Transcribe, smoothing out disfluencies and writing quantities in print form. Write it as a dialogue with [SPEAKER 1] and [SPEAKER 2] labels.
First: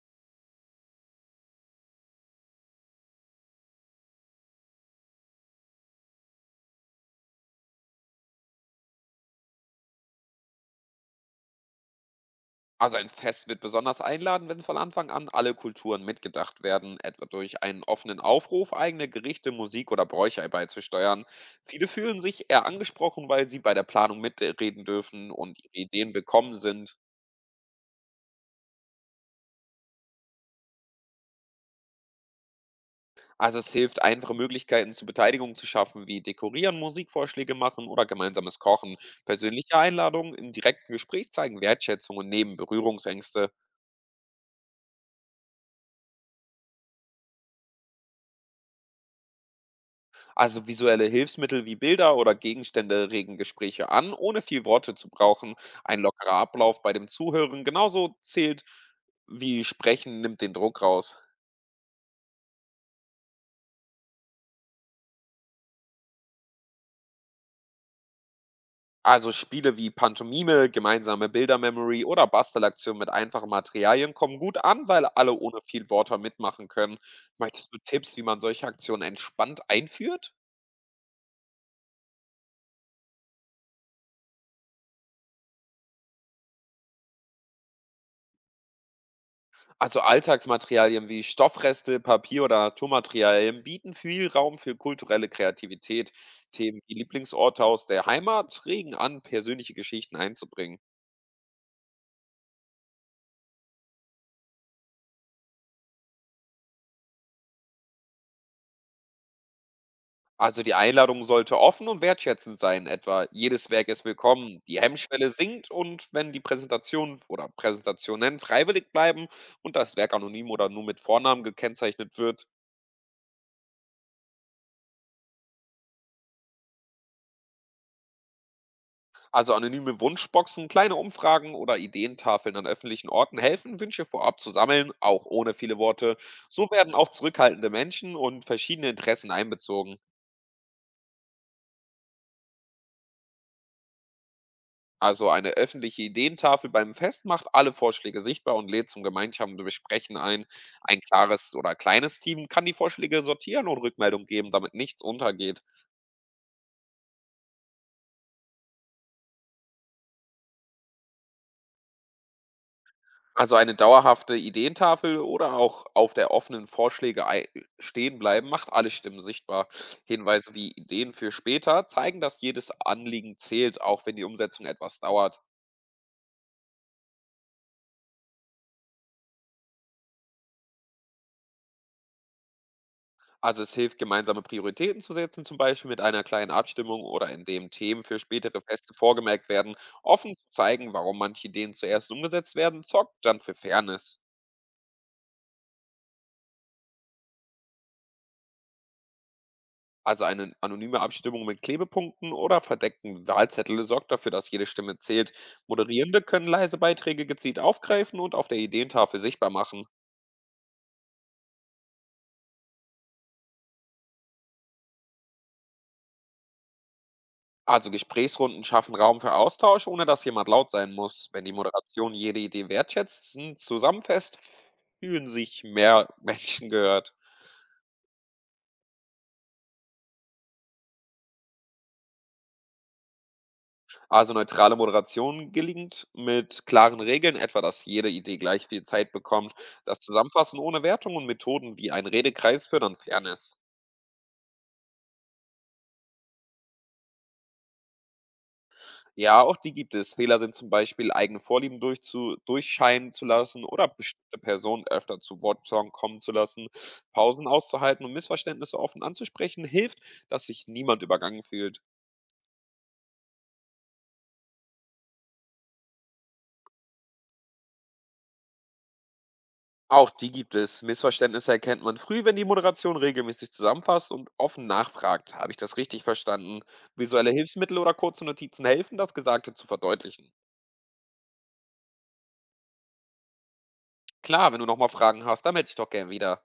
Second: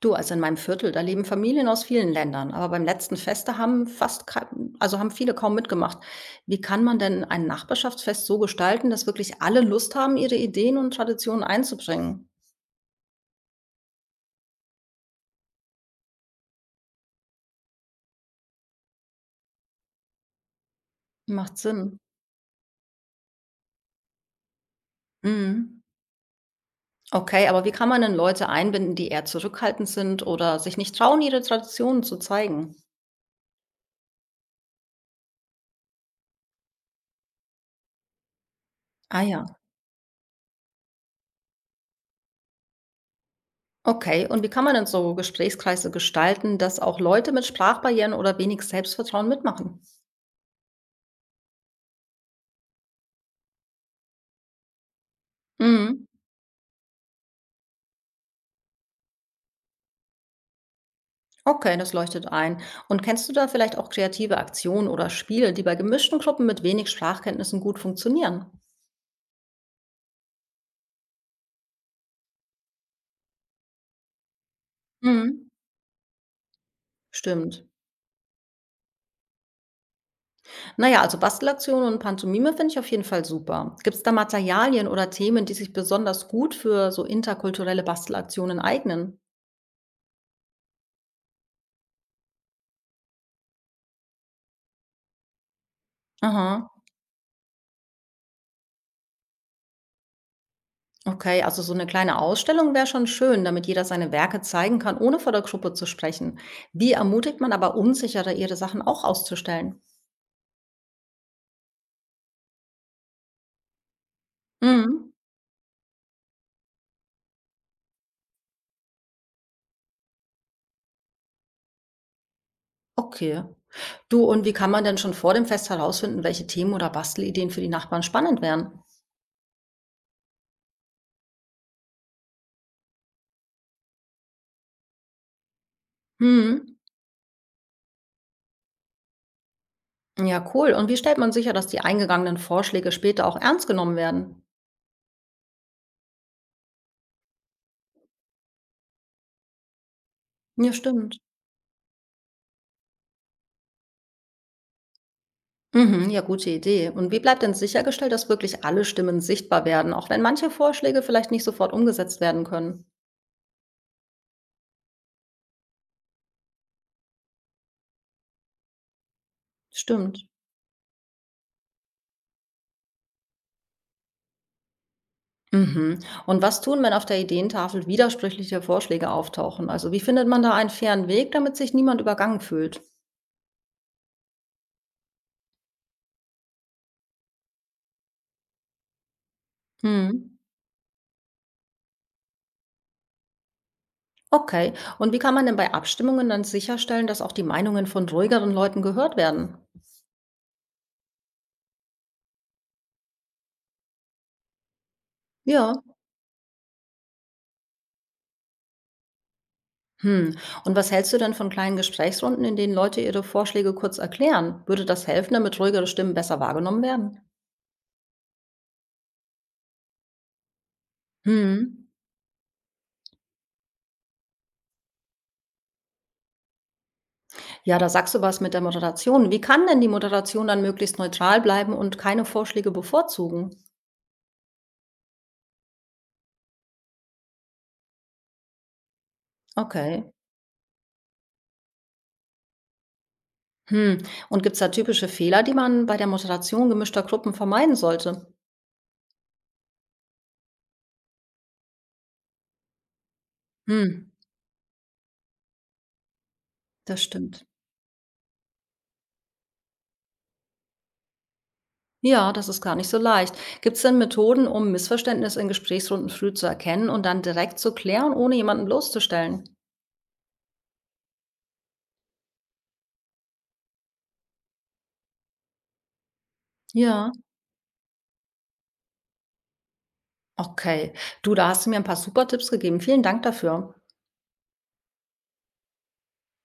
[SPEAKER 1] Du, also in meinem Viertel, da leben Familien aus vielen Ländern, aber beim letzten Fest, da haben also haben viele kaum mitgemacht. Wie kann man denn ein Nachbarschaftsfest so gestalten, dass wirklich alle Lust haben, ihre Ideen und Traditionen einzubringen?
[SPEAKER 2] Also ein Fest wird besonders einladen, wenn von Anfang an alle Kulturen mitgedacht werden, etwa durch einen offenen Aufruf, eigene Gerichte, Musik oder Bräuche beizusteuern.
[SPEAKER 1] Macht
[SPEAKER 2] Viele
[SPEAKER 1] Sinn.
[SPEAKER 2] fühlen sich eher angesprochen, weil sie bei der Planung mitreden dürfen und
[SPEAKER 1] Mhm.
[SPEAKER 2] ihre Ideen willkommen sind.
[SPEAKER 1] Okay, aber wie kann man denn Leute einbinden, die eher zurückhaltend sind oder sich nicht trauen, ihre Traditionen zu zeigen?
[SPEAKER 2] Also es hilft, einfache Möglichkeiten zur Beteiligung zu schaffen, wie Dekorieren, Musikvorschläge machen oder gemeinsames Kochen.
[SPEAKER 1] Ah ja.
[SPEAKER 2] Persönliche Einladungen im direkten Gespräch zeigen Wertschätzung und nehmen Berührungsängste.
[SPEAKER 1] Okay, und wie kann man denn so Gesprächskreise gestalten, dass auch Leute mit Sprachbarrieren oder wenig Selbstvertrauen mitmachen?
[SPEAKER 2] Also visuelle Hilfsmittel wie Bilder oder Gegenstände regen Gespräche an, ohne viel Worte zu brauchen. Ein
[SPEAKER 1] Mhm.
[SPEAKER 2] lockerer Ablauf, bei dem Zuhören genauso zählt wie Sprechen, nimmt den Druck raus.
[SPEAKER 1] Okay, das leuchtet ein. Und kennst du da vielleicht auch kreative Aktionen oder Spiele, die bei gemischten Gruppen mit wenig Sprachkenntnissen gut funktionieren?
[SPEAKER 2] Also Spiele wie Pantomime, gemeinsame Bildermemory oder Bastelaktionen mit einfachen Materialien kommen gut an, weil alle
[SPEAKER 1] Mhm.
[SPEAKER 2] ohne viel Worte mitmachen können.
[SPEAKER 1] Stimmt.
[SPEAKER 2] Möchtest du Tipps, wie man solche Aktionen entspannt einführt?
[SPEAKER 1] Naja, also Bastelaktionen und Pantomime finde ich auf jeden Fall super. Gibt es da Materialien oder Themen, die sich besonders gut für so interkulturelle Bastelaktionen eignen?
[SPEAKER 2] Also Alltagsmaterialien wie Stoffreste, Papier oder Naturmaterialien bieten viel Raum für kulturelle Kreativität.
[SPEAKER 1] Aha.
[SPEAKER 2] Themen wie Lieblingsorte aus der Heimat regen an, persönliche Geschichten einzubringen.
[SPEAKER 1] Okay, also so eine kleine Ausstellung wäre schon schön, damit jeder seine Werke zeigen kann, ohne vor der Gruppe zu sprechen. Wie ermutigt man aber Unsichere, ihre Sachen auch auszustellen?
[SPEAKER 2] Also die Einladung sollte offen und wertschätzend sein, etwa jedes Werk ist willkommen, die
[SPEAKER 1] Mhm.
[SPEAKER 2] Hemmschwelle sinkt und wenn die Präsentation oder Präsentationen freiwillig bleiben und das Werk anonym oder nur mit Vornamen gekennzeichnet wird.
[SPEAKER 1] Okay. Du, und wie kann man denn schon vor dem Fest herausfinden, welche Themen oder Bastelideen für die Nachbarn spannend wären?
[SPEAKER 2] Also anonyme Wunschboxen, kleine Umfragen oder Ideentafeln an öffentlichen Orten helfen, Wünsche vorab zu sammeln, auch ohne viele Worte. So
[SPEAKER 1] Hm,
[SPEAKER 2] werden auch zurückhaltende Menschen und verschiedene Interessen einbezogen.
[SPEAKER 1] ja, cool. Und wie stellt man sicher, dass die eingegangenen Vorschläge später auch ernst genommen werden?
[SPEAKER 2] Also eine öffentliche Ideentafel beim Fest macht alle Vorschläge sichtbar und lädt zum gemeinsamen Besprechen ein.
[SPEAKER 1] Ja,
[SPEAKER 2] Ein
[SPEAKER 1] stimmt.
[SPEAKER 2] klares oder kleines Team kann die Vorschläge sortieren und Rückmeldung geben, damit nichts untergeht.
[SPEAKER 1] Mhm, ja, gute Idee. Und wie bleibt denn sichergestellt, dass wirklich alle Stimmen sichtbar werden, auch wenn manche Vorschläge vielleicht nicht sofort umgesetzt werden können?
[SPEAKER 2] Also, eine dauerhafte Ideentafel oder auch auf der offenen Vorschläge ei stehen bleiben, macht alle Stimmen sichtbar.
[SPEAKER 1] Stimmt.
[SPEAKER 2] Hinweise wie Ideen für später zeigen, dass jedes Anliegen zählt, auch wenn die Umsetzung etwas dauert.
[SPEAKER 1] Mhm. Und was tun, wenn auf der Ideentafel widersprüchliche Vorschläge auftauchen? Also wie findet man da einen fairen Weg, damit sich niemand übergangen fühlt?
[SPEAKER 2] Also, es hilft, gemeinsame Prioritäten zu setzen, zum Beispiel mit einer kleinen Abstimmung oder indem Themen für spätere Feste vorgemerkt werden. Offen
[SPEAKER 1] Hm.
[SPEAKER 2] zu zeigen, warum manche Ideen zuerst umgesetzt werden, sorgt dann für Fairness.
[SPEAKER 1] Okay. Und wie kann man denn bei Abstimmungen dann sicherstellen, dass auch die Meinungen von ruhigeren Leuten gehört werden?
[SPEAKER 2] Also eine anonyme Abstimmung mit Klebepunkten oder verdeckten Wahlzettel sorgt dafür, dass jede Stimme zählt.
[SPEAKER 1] Ja.
[SPEAKER 2] Moderierende können leise Beiträge gezielt aufgreifen und auf der Ideentafel sichtbar machen.
[SPEAKER 1] Hm. Und was hältst du denn von kleinen Gesprächsrunden, in denen Leute ihre Vorschläge kurz erklären? Würde das helfen, damit ruhigere Stimmen besser wahrgenommen werden?
[SPEAKER 2] Also Gesprächsrunden schaffen Raum für Austausch, ohne dass jemand laut sein muss. Wenn die
[SPEAKER 1] Hm.
[SPEAKER 2] Moderation jede Idee wertschätzend zusammenfasst, fühlen sich mehr Menschen gehört.
[SPEAKER 1] Ja, da sagst du was mit der Moderation. Wie kann denn die Moderation dann möglichst neutral bleiben und keine Vorschläge bevorzugen?
[SPEAKER 2] Also neutrale Moderation gelingt mit klaren Regeln, etwa dass jede Idee gleich viel Zeit bekommt. Das
[SPEAKER 1] Okay.
[SPEAKER 2] Zusammenfassen ohne Wertung und Methoden wie ein Redekreis fördern Fairness.
[SPEAKER 1] Hm. Und gibt es da typische Fehler, die man bei der Moderation gemischter Gruppen vermeiden sollte?
[SPEAKER 2] Ja, auch die gibt es. Fehler sind zum Beispiel, eigene Vorlieben durchzu durchscheinen zu lassen oder
[SPEAKER 1] Hm.
[SPEAKER 2] bestimmte Personen öfter zu Wort zu kommen zu lassen.
[SPEAKER 1] Das
[SPEAKER 2] Pausen
[SPEAKER 1] stimmt.
[SPEAKER 2] auszuhalten und Missverständnisse offen anzusprechen, hilft, dass sich niemand übergangen fühlt.
[SPEAKER 1] Ja, das ist gar nicht so leicht. Gibt es denn Methoden, um Missverständnisse in Gesprächsrunden früh zu erkennen und dann direkt zu klären, ohne jemanden bloßzustellen?
[SPEAKER 2] Auch die gibt es. Missverständnisse erkennt man früh, wenn die Moderation regelmäßig zusammenfasst und offen nachfragt. Habe ich das richtig verstanden?
[SPEAKER 1] Ja,
[SPEAKER 2] Visuelle Hilfsmittel oder kurze Notizen helfen, das Gesagte zu verdeutlichen.
[SPEAKER 1] okay. Du, da hast du mir ein paar super Tipps gegeben. Vielen Dank dafür.
[SPEAKER 2] Klar, wenn du nochmal Fragen hast, dann melde dich doch gern wieder.